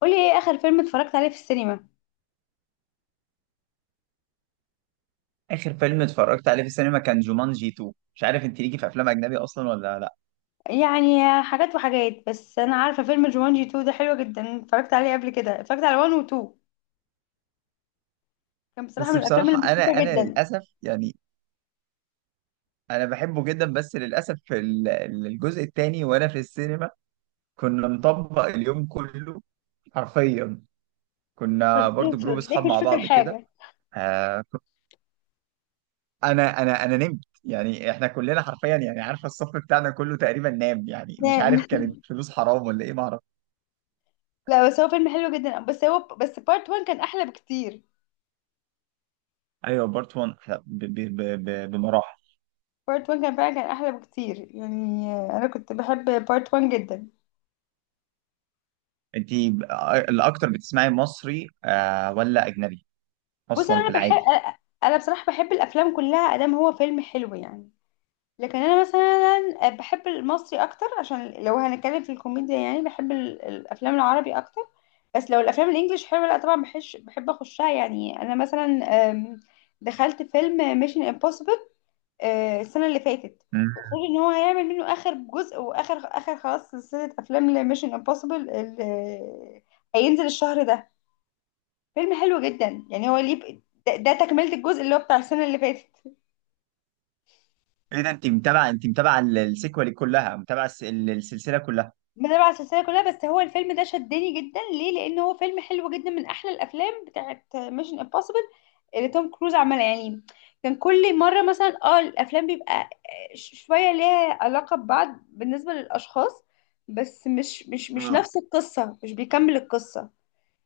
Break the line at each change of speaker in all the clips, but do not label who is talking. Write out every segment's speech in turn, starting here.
قولي ايه اخر فيلم اتفرجت عليه في السينما.
اخر فيلم اتفرجت عليه في السينما كان جومانجي 2. مش عارف انت ليكي في افلام اجنبي اصلا ولا لا؟
يعني حاجات وحاجات، بس انا عارفه فيلم جومانجي 2 ده حلو جدا، اتفرجت عليه قبل كده، اتفرجت على 1 و 2. كان بصراحه
بس
من الافلام
بصراحه
اللي مضحكه
انا
جدا.
للاسف يعني انا بحبه جدا، بس للاسف الجزء الثاني وانا في السينما كنا مطبق اليوم كله حرفيا. كنا برضو جروب اصحاب
تلاقيك مش
مع
فاكر
بعض كده.
حاجه.
آه، انا نمت، يعني احنا كلنا حرفيا، يعني عارفه الصف بتاعنا كله تقريبا نام. يعني مش عارف
نعم.
كانت فلوس حرام ولا ايه، ما اعرف.
لا، بس هو فيلم حلو جدا، بس بارت 1 كان احلى بكتير.
ايوه، بارت 1 بمراحل.
بارت 1 كان فعلا احلى بكتير يعني. انا كنت بحب بارت 1 جدا.
انت الاكتر بتسمعي مصري آه ولا اجنبي
بص،
اصلا في العادي؟
انا بصراحه بحب الافلام كلها، ادام هو فيلم حلو يعني. لكن انا مثلا بحب المصري اكتر، عشان لو هنتكلم في الكوميديا يعني بحب الافلام العربي اكتر. بس لو الافلام الانجليش حلوه لا طبعا بحب اخشها يعني، انا مثلا. أم، دخلت فيلم ميشن امبوسيبل السنه اللي فاتت.
مم.
وخد ان هو هيعمل منه اخر جزء واخر خلاص سلسله افلام لميشن امبوسيبل، هينزل الشهر ده. فيلم حلو جدا يعني، هو ليه؟ ده تكمله الجزء اللي هو بتاع السنه اللي فاتت.
ايه ده، انت متابعه السيكوال كلها، متابعه السلسله كلها؟
بتابع السلسله كلها، بس هو الفيلم ده شدني جدا ليه؟ لان هو فيلم حلو جدا، من احلى الافلام بتاعت ميشن امبوسيبل اللي توم كروز عملها يعني. كان كل مره مثلا الافلام بيبقى شويه ليها علاقه ببعض بالنسبه للاشخاص. بس مش
اه،
نفس القصه، مش بيكمل القصه.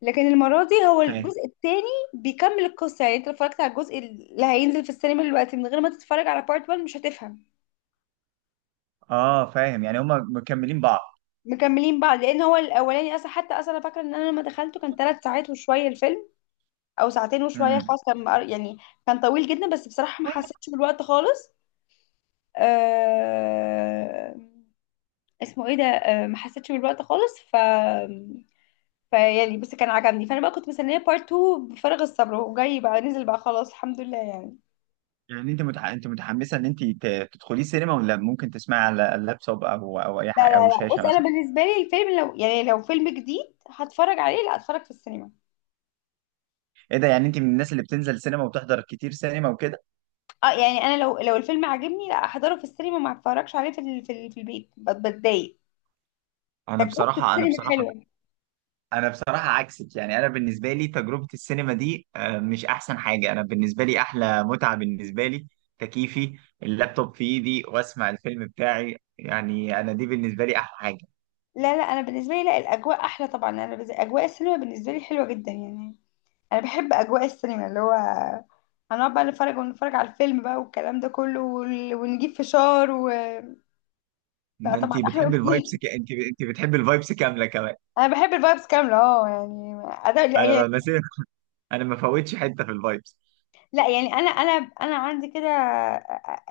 لكن المره دي هو
فاهم.
الجزء الثاني بيكمل القصه، يعني انت لو اتفرجت على الجزء اللي هينزل في السينما دلوقتي من غير ما تتفرج على بارت 1 مش هتفهم.
اه فاهم، يعني هما مكملين بعض.
مكملين بعض، لان هو الاولاني اصلا، حتى اصلا انا فاكره ان انا لما دخلته كان ثلاث ساعات وشويه الفيلم، او ساعتين وشويه،
مم.
خلاص كان يعني، كان طويل جدا، بس بصراحه ما
طيب.
حسيتش بالوقت خالص. آه... اسمه ايه ده؟ ما حسيتش بالوقت خالص، فيعني، بس كان عجبني، فانا بقى كنت مستنيه بارت 2 بفارغ الصبر، وجاي بقى نزل بقى، خلاص الحمد لله يعني.
يعني انت متحمسه ان انت تدخلي سينما، ولا ممكن تسمعي على اللابتوب او اي
لا
حاجه،
لا
او
لا،
شاشه
بص، انا
مثلا؟
بالنسبه لي الفيلم لو فيلم جديد هتفرج عليه، لا اتفرج في السينما.
ايه ده، يعني انت من الناس اللي بتنزل سينما وتحضر كتير سينما وكده؟
اه يعني، انا لو الفيلم عجبني لا احضره في السينما، ما اتفرجش عليه في في البيت، بتضايق.
انا
تجربة
بصراحه انا
السينما
بصراحه
حلوة.
انا بصراحه عكسك. يعني انا بالنسبه لي تجربه السينما دي آه، مش احسن حاجه. انا بالنسبه لي احلى متعه بالنسبه لي تكييفي، اللابتوب في ايدي، واسمع الفيلم بتاعي. يعني انا دي بالنسبه لي احلى حاجه.
لا لا، انا بالنسبة لي، لا الاجواء احلى طبعا، انا اجواء السينما بالنسبة لي حلوة جدا يعني. انا بحب اجواء السينما، اللي هو هنقعد بقى نتفرج ونتفرج على الفيلم بقى، والكلام ده كله، ونجيب فشار و... لا طبعا،
انت
احلى
بتحبي الفايبس
بكتير.
انت بتحبي الفايبس كامله كمان؟
انا بحب الفايبس كاملة، اه يعني.
انا مثلا انا ما فوتش حته في الفايبس.
لا يعني انا انا عندي كده،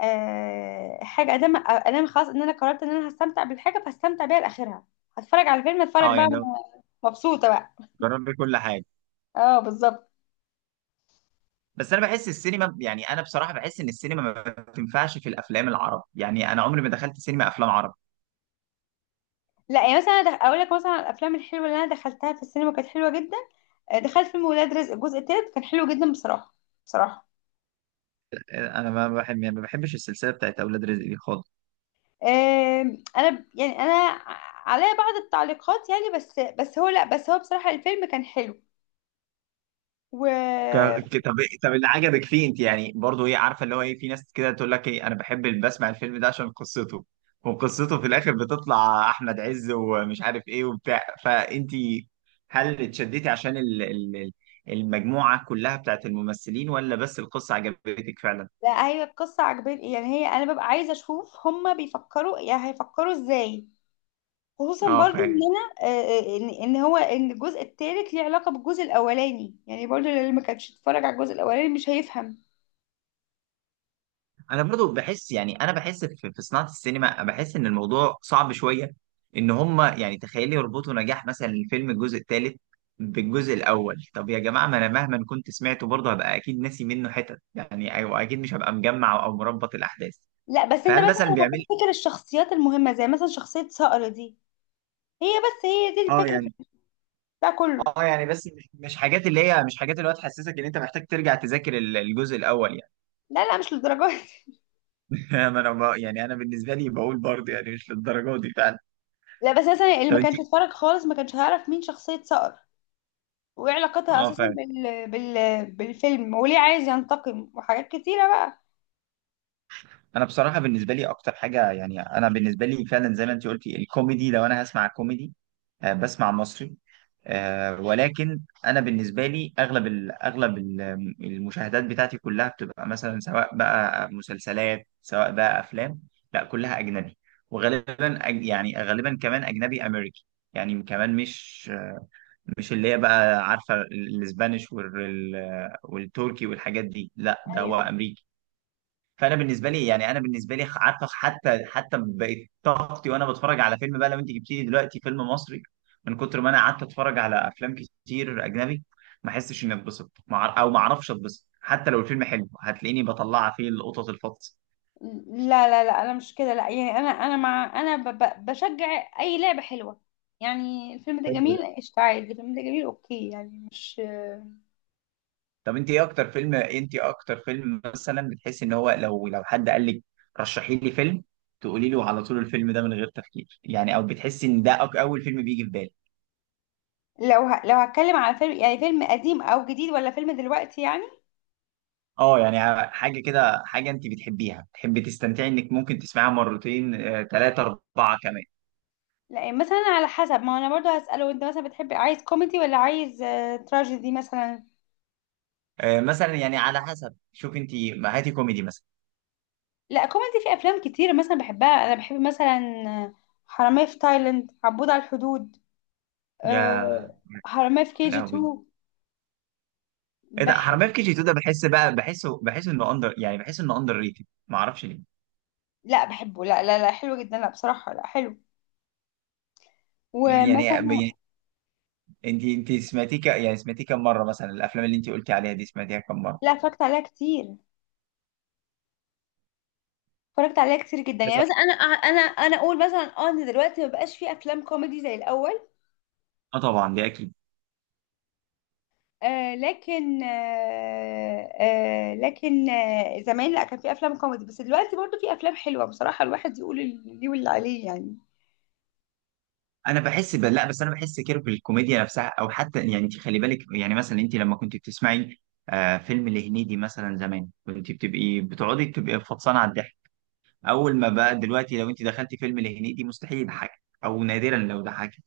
حاجه ادام خلاص ان انا قررت ان انا هستمتع بالحاجه فهستمتع بيها لاخرها. هتفرج على فيلم اتفرج
اه
بقى،
يعني،
مبسوطه بقى.
جربي كل حاجه.
اه بالظبط.
بس انا بحس السينما، يعني انا بصراحه بحس ان السينما ما تنفعش في الافلام العربي. يعني انا عمري ما دخلت سينما افلام عربي.
لا يعني مثلا، أنا اقول لك مثلا على الافلام الحلوه اللي انا دخلتها في السينما كانت حلوه جدا. دخلت فيلم ولاد رزق الجزء التالت، كان حلو جدا بصراحه. بصراحه.
انا ما بحب، يعني ما بحبش السلسله بتاعت اولاد رزق دي خالص.
انا يعني انا عليا بعض التعليقات يعني، بس هو لا، بس هو بصراحه الفيلم كان حلو. و
طب إيه، طب اللي عجبك فيه انت يعني؟ برضو ايه، عارفه اللي هو ايه، في ناس كده تقول لك ايه، انا بحب بسمع الفيلم ده عشان قصته، وقصته في الاخر بتطلع احمد عز ومش عارف ايه وبتاع، فانت هل اتشدتي عشان المجموعه كلها بتاعت الممثلين، ولا بس القصه عجبتك فعلا؟
لا، هي القصة عجباني، يعني هي أنا ببقى عايزة أشوف هما بيفكروا يعني هيفكروا إزاي. خصوصا
اه،
برضو إن
فاهم.
أنا إن الجزء التالت ليه علاقة بالجزء الأولاني، يعني برضو اللي ما كانش اتفرج على الجزء الأولاني مش هيفهم.
انا برضو بحس، يعني انا بحس في صناعه السينما بحس ان الموضوع صعب شويه، ان هم يعني تخيل يربطوا نجاح مثلا الفيلم الجزء الثالث بالجزء الاول. طب يا جماعه، ما انا مهما كنت سمعته برضه هبقى اكيد ناسي منه حتت، يعني او اكيد مش هبقى مجمع او مربط الاحداث.
لا بس أنت
فهل
مثلا
مثلا بيعمل؟
هتفتكر الشخصيات المهمة، زي مثلا شخصية صقر دي، هي بس هي دي
اه
الفكرة
يعني،
في بتاع كله.
بس مش حاجات اللي هي مش حاجات اللي هو تحسسك ان انت محتاج ترجع تذاكر الجزء الاول يعني.
لا لا، مش للدرجة دي.
ما انا يعني انا بالنسبه لي بقول برضه يعني مش للدرجه دي فعلا.
لا بس مثلا اللي
طب
ما
انت.
كانش اتفرج خالص ما كانش هيعرف مين شخصية صقر، وايه علاقتها
اه
اساسا
فعلا.
بالفيلم، وليه عايز ينتقم وحاجات كتيرة بقى.
انا بصراحه بالنسبه لي اكتر حاجه، يعني انا بالنسبه لي فعلا زي ما انت قلتي الكوميدي. لو انا هسمع كوميدي آه، بسمع مصري. آه، ولكن انا بالنسبه لي اغلب ال، المشاهدات بتاعتي كلها بتبقى مثلا سواء بقى مسلسلات سواء بقى افلام، لا، كلها اجنبي. وغالبا يعني غالبا كمان اجنبي امريكي. يعني كمان مش اللي هي بقى عارفه الاسبانيش وال- والتركي والحاجات دي، لا، ده هو
ايوه.
امريكي. فانا بالنسبه لي، يعني انا بالنسبه لي عارفه، حتى بقت طاقتي وانا بتفرج على فيلم بقى، لو انت جبتي لي دلوقتي فيلم مصري، من كتر ما انا قعدت اتفرج على افلام كتير اجنبي، ما احسش اني اتبسط او ما اعرفش اتبسط. حتى لو الفيلم حلو، هتلاقيني بطلع فيه القطط الفطس.
لا لا لا، انا مش كده، لا يعني انا مع، انا بشجع اي لعبه حلوه. يعني الفيلم ده
حلو ده.
جميل قشطة عادي، الفيلم ده جميل، اوكي يعني، مش.
طب انت ايه اكتر فيلم مثلا بتحسي ان هو، لو حد قال لك رشحي لي فيلم، تقولي له على طول الفيلم ده من غير تفكير، يعني او بتحسي ان ده اول فيلم بيجي في بالك؟
لو هتكلم على فيلم يعني، فيلم قديم او جديد، ولا فيلم دلوقتي يعني؟
اه يعني، حاجة كده، حاجة انت بتحبيها، بتحبي تستمتعي انك ممكن تسمعها مرتين، آه، تلاتة اربعة كمان.
لا يعني مثلا على حسب، ما هو انا برضو هسأله، انت مثلا بتحب عايز كوميدي ولا عايز تراجيدي مثلا؟
آه، مثلا يعني على حسب، شوف انت، ما هاتي كوميدي مثلا.
لا كوميدي، في افلام كتير مثلا بحبها، انا بحب مثلا. آه، حرامية في تايلاند، عبود على الحدود.
يا
آه، حرامية في كي جي
لهوي!
2.
ايه ده، حرامية في كي جي 2 ده بحس بقى، بحس انه اندر، يعني بحس انه اندر ريتد، ما اعرفش ليه.
لا بحبه، لا لا لا حلو جدا، لا بصراحة لا حلو.
يعني
ومثلا.
انت سمعتيه يعني سمعتيه كم مرة مثلا؟ الافلام اللي انت قلتي عليها دي سمعتيها كم مرة؟
لا، اتفرجت عليها كتير. اتفرجت عليها كتير جدا، يعني
كذا.
مثلا انا انا اقول مثلا ان دلوقتي ما بقاش في افلام كوميدي زي الاول.
اه طبعا، دي اكيد.
آه لكن آه آه لكن آه زمان لا، كان في افلام كوميدي، بس دلوقتي برضو في افلام حلوة، بصراحة الواحد يقول اللي ليه واللي عليه يعني.
انا بحس لا، بس انا بحس كده بالكوميديا نفسها او حتى، يعني انت خلي بالك، يعني مثلا انت لما كنت بتسمعي آه فيلم لهنيدي مثلا زمان، كنت بتبقي فطسانه على الضحك. اول ما بقى دلوقتي لو انت دخلتي فيلم لهنيدي مستحيل يضحكك، او نادرا لو ضحكك.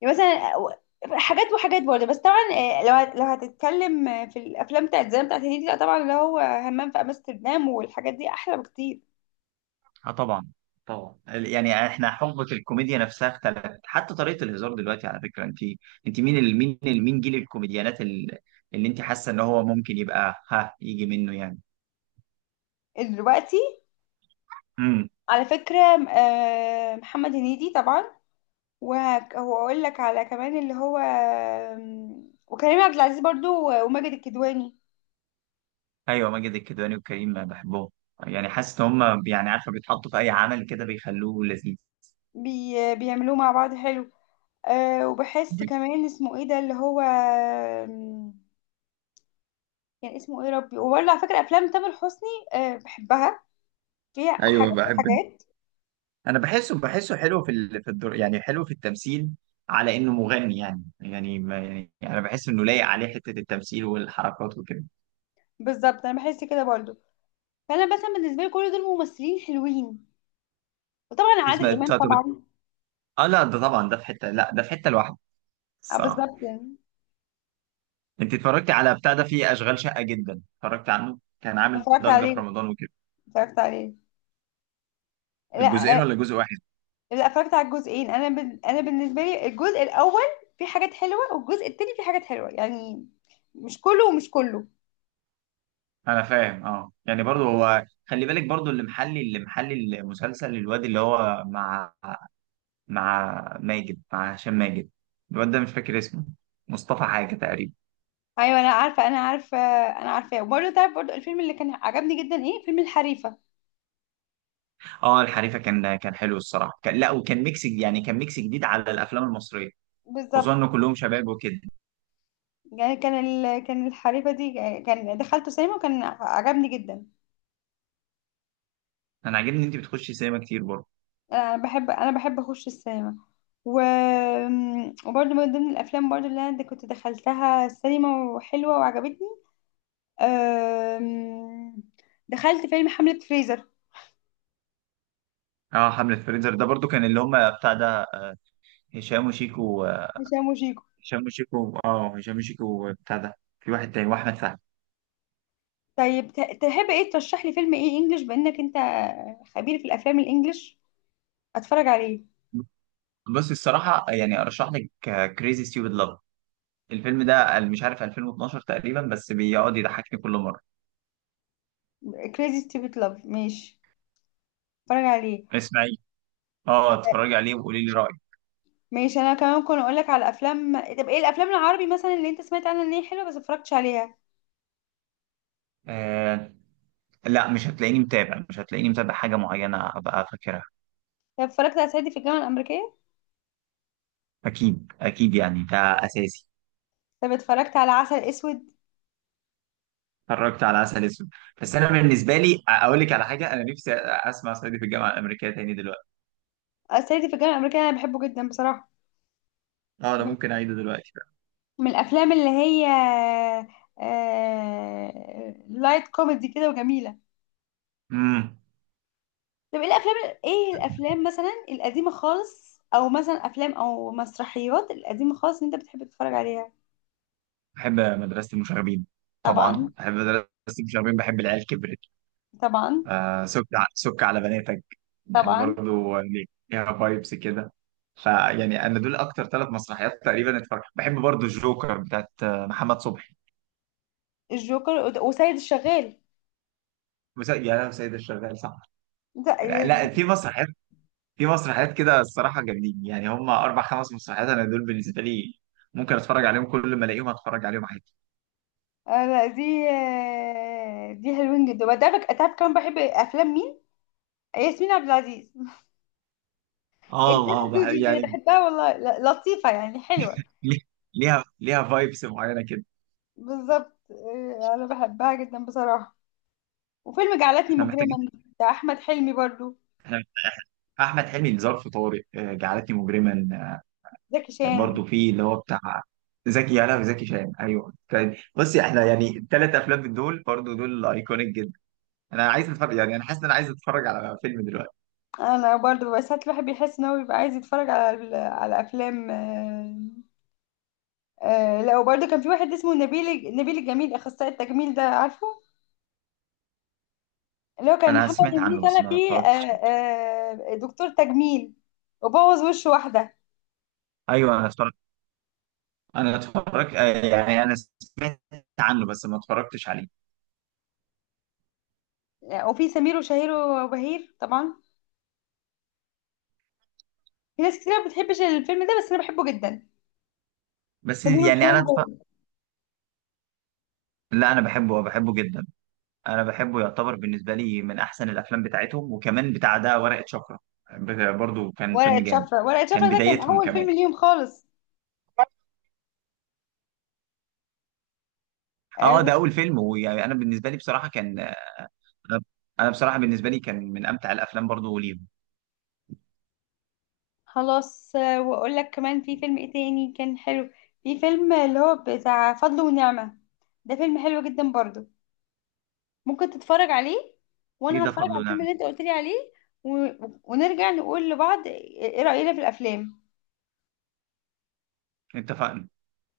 يعني مثلا حاجات وحاجات برضه، بس طبعا لو هتتكلم في الافلام بتاعت زمان بتاعت هنيدي، لا طبعا اللي هو همام في امستردام والحاجات دي احلى بكتير.
اه طبعا. طبعا، يعني احنا حقبه الكوميديا نفسها اختلفت، حتى طريقه الهزار دلوقتي. على فكره انت، مين جيل الكوميديانات اللي انت حاسه ان هو ممكن يبقى، ها، يجي منه يعني؟
إيه دلوقتي؟
إمم.
على فكرة، محمد هنيدي طبعا، وهقول لك على كمان اللي هو وكريم عبد العزيز برضو، وماجد الكدواني.
ايوه، ماجد الكدواني وكريم، أنا بحبهم. يعني حاسس ان هم، يعني عارفه، بيتحطوا في اي عمل كده بيخلوه لذيذ.
بيعملوه مع بعض حلو. وبحس كمان اسمه ايه ده اللي هو، كان اسمه ايه ربي، وبرضه على فكرة افلام تامر حسني. بحبها، فيها
ايوه
حاجات
بحب.
وحاجات.
انا بحسه حلو في الدور، يعني حلو في التمثيل، على انه مغني. يعني ما يعني انا بحس انه لايق عليه حته التمثيل والحركات وكده.
بالظبط، انا بحس كده برضو. فانا مثلا بالنسبة لي كل دول ممثلين حلوين. وطبعا عادل
اسمه
امام
طب-
طبعا.
اه لا، ده طبعا ده في حته، لا ده في حته لوحده
اه
الصراحه.
بالظبط يعني.
انت اتفرجتي على بتاع ده، فيه اشغال شقه جدا، اتفرجت عنه كان عامل
اتفرجت
ضجه في
عليه،
رمضان وكده؟
اتفرجت عليه، لا.
الجزئين ولا جزء واحد؟
لا، اتفرجت على الجزئين، انا انا بالنسبه لي الجزء الاول فيه حاجات حلوه، والجزء التاني فيه حاجات حلوه يعني، مش كله، ومش كله.
انا فاهم. اه يعني، برضو هو خلي بالك، برضو اللي محلي، المسلسل، الواد اللي هو مع، مع ماجد مع هشام ماجد، الواد ده مش فاكر اسمه، مصطفى حاجة تقريبا.
ايوه انا عارفه، انا عارفه، انا عارفاه. وبرده تعرف، برده الفيلم اللي كان عجبني جدا ايه، فيلم الحريفه.
اه، الحريفة كان حلو الصراحة، كان، لا، وكان ميكس، يعني كان ميكس جديد على الافلام المصرية، خصوصا
بالظبط،
ان كلهم شباب وكده.
يعني كان الحريفه دي كان دخلته سينما وكان عجبني جدا.
انا عاجبني ان انت بتخشي سينما كتير برضو.
انا بحب اخش السينما. و... وبرده من ضمن الافلام برده اللي انا كنت دخلتها السينما وحلوه وعجبتني. أم... دخلت فيلم حملة فريزر.
اه، حملة فريزر ده برضو كان اللي هم بتاع ده، هشام وشيكو.
هشام وشيكو.
هشام وشيكو، اه، هشام وشيكو بتاع ده، في واحد تاني واحمد فهمي.
طيب تحب ايه ترشح لي فيلم ايه انجلش؟ بانك انت خبير في الافلام الانجليش، اتفرج عليه.
بصي الصراحة، يعني أرشح لك كريزي ستيوبد لاف. الفيلم ده مش عارف 2012 تقريبا، بس بيقعد يضحكني كل مرة.
كريزي ستيبت لاف، ماشي، اتفرج عليه.
اسمعي، اه اتفرجي عليه وقولي لي رأيك.
ماشي، انا كمان كنت اقول لك على افلام، طب ايه الافلام العربي مثلا اللي انت سمعت عنها ان هي حلوه بس اتفرجتش عليها؟
آه لا، مش هتلاقيني متابع حاجة معينة أبقى فاكرها.
طب اتفرجت على صعيدي في الجامعه الامريكيه؟
أكيد أكيد، يعني ده أساسي.
طب اتفرجت على عسل اسود؟
اتفرجت على عسل أسود. بس أنا بالنسبة لي أقول لك على حاجة: أنا نفسي أسمع صعيدي في الجامعة الأمريكية تاني دلوقتي.
صعيدي في الجامعه الامريكيه انا بحبه جدا بصراحه،
اه، أنا ممكن أعيده دلوقتي.
من الافلام اللي هي لايت كوميدي كده، وجميله.
امم.
طب ايه الافلام؟ ايه الافلام مثلا القديمه خالص، او مثلا افلام او مسرحيات القديمه خالص اللي انت بتحب تتفرج عليها؟
بحب مدرسة المشاغبين.
طبعا.
طبعا، بحب مدرسة المشاغبين، بحب العيال كبرت،
طبعا.
آه سك على بناتك، يعني
طبعا.
برضو ليها فايبس كده. فيعني انا دول اكتر 3 مسرحيات تقريبا اتفرجت. بحب برضو الجوكر بتاعت آه، محمد صبحي.
الجوكر وسيد الشغال
يا لهوي، سيد الشغال، صح؟
ده.
لا لا، في مسرحيات كده الصراحه جامدين. يعني هم 4 5 مسرحيات، انا دول بالنسبه لي ممكن اتفرج عليهم كل ما الاقيهم اتفرج عليهم عادي.
لا، دي حلوين جدا. وده تعرف كمان بحب افلام مين؟ ياسمين عبد العزيز،
اه،
الدنيا
اه،
دودي وكده
يعني،
بحبها والله، لطيفه يعني، حلوه.
ليه- ليها فايبس معينه كده.
بالظبط، انا بحبها جدا بصراحه. وفيلم جعلتني
احنا
مجرما
محتاجين،
بتاع احمد حلمي برضو.
احنا، احمد حلمي، ظرف طارق، آه، جعلتني مجرما.
زكي شان.
برضه في اللي هو بتاع زكي يانا وزكي شان. ايوه كان، بصي، احنا يعني الثلاث افلام من دول برضه، دول ايكونيك جدا. انا عايز اتفرج، يعني انا حاسس ان انا عايز اتفرج على فيلم دلوقتي.
انا برضو، بس ساعات الواحد بيحس ان هو بيبقى عايز يتفرج على على افلام. لا، وبرضو كان في واحد اسمه نبيل الجميل اخصائي التجميل ده، عارفه؟ اللي هو كان
انا
محمد
سمعت
هنيدي
عنه بس
طالع
ما
فيه
اتفرجتش.
دكتور تجميل، وبوظ وش واحده.
ايوه، انا اتفرجت، آه، يعني انا سمعت عنه بس ما اتفرجتش عليه.
وفي سمير وشهير وبهير طبعا، في ناس كتير ما بتحبش الفيلم ده بس انا بحبه جدا.
بس
سمير
يعني
وشهير وبهير.
لا، انا بحبه بحبه جدا. انا بحبه، يعتبر بالنسبه لي من احسن الافلام بتاعتهم. وكمان بتاع ده ورقه شفره، برضه كان فيلم
ورقة
جامد.
شفرة، ورقة
كان
شفرة ده كان
بدايتهم
أول
كمان.
فيلم ليهم خالص. آه،
اه، ده اول فيلم. ويعني انا بالنسبه لي بصراحه كان، انا أنا بصراحه بالنسبه لي كان من امتع الافلام برضو ليهم.
خلاص، وأقول لك كمان في فيلم إيه تاني كان حلو، في فيلم اللي هو بتاع فضل ونعمة، ده فيلم حلو جدا برضو، ممكن تتفرج عليه.
ايه
وأنا
ده،
هتفرج
فضل
على
ونعم.
الفيلم اللي أنت قلت لي عليه، و... ونرجع نقول لبعض إيه رأينا في الأفلام.
اتفقنا.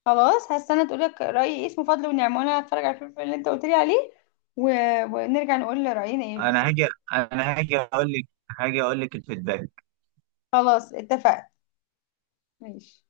خلاص هستنى تقول لك رأيي إيه، اسمه فضل ونعمة، وأنا هتفرج على الفيلم اللي أنت قلت لي عليه، و... ونرجع نقول رأينا إيه
انا
بالظبط.
هاجي انا هاجي اقول لك هاجي اقول لك الفيدباك.
خلاص اتفقنا. ماشي.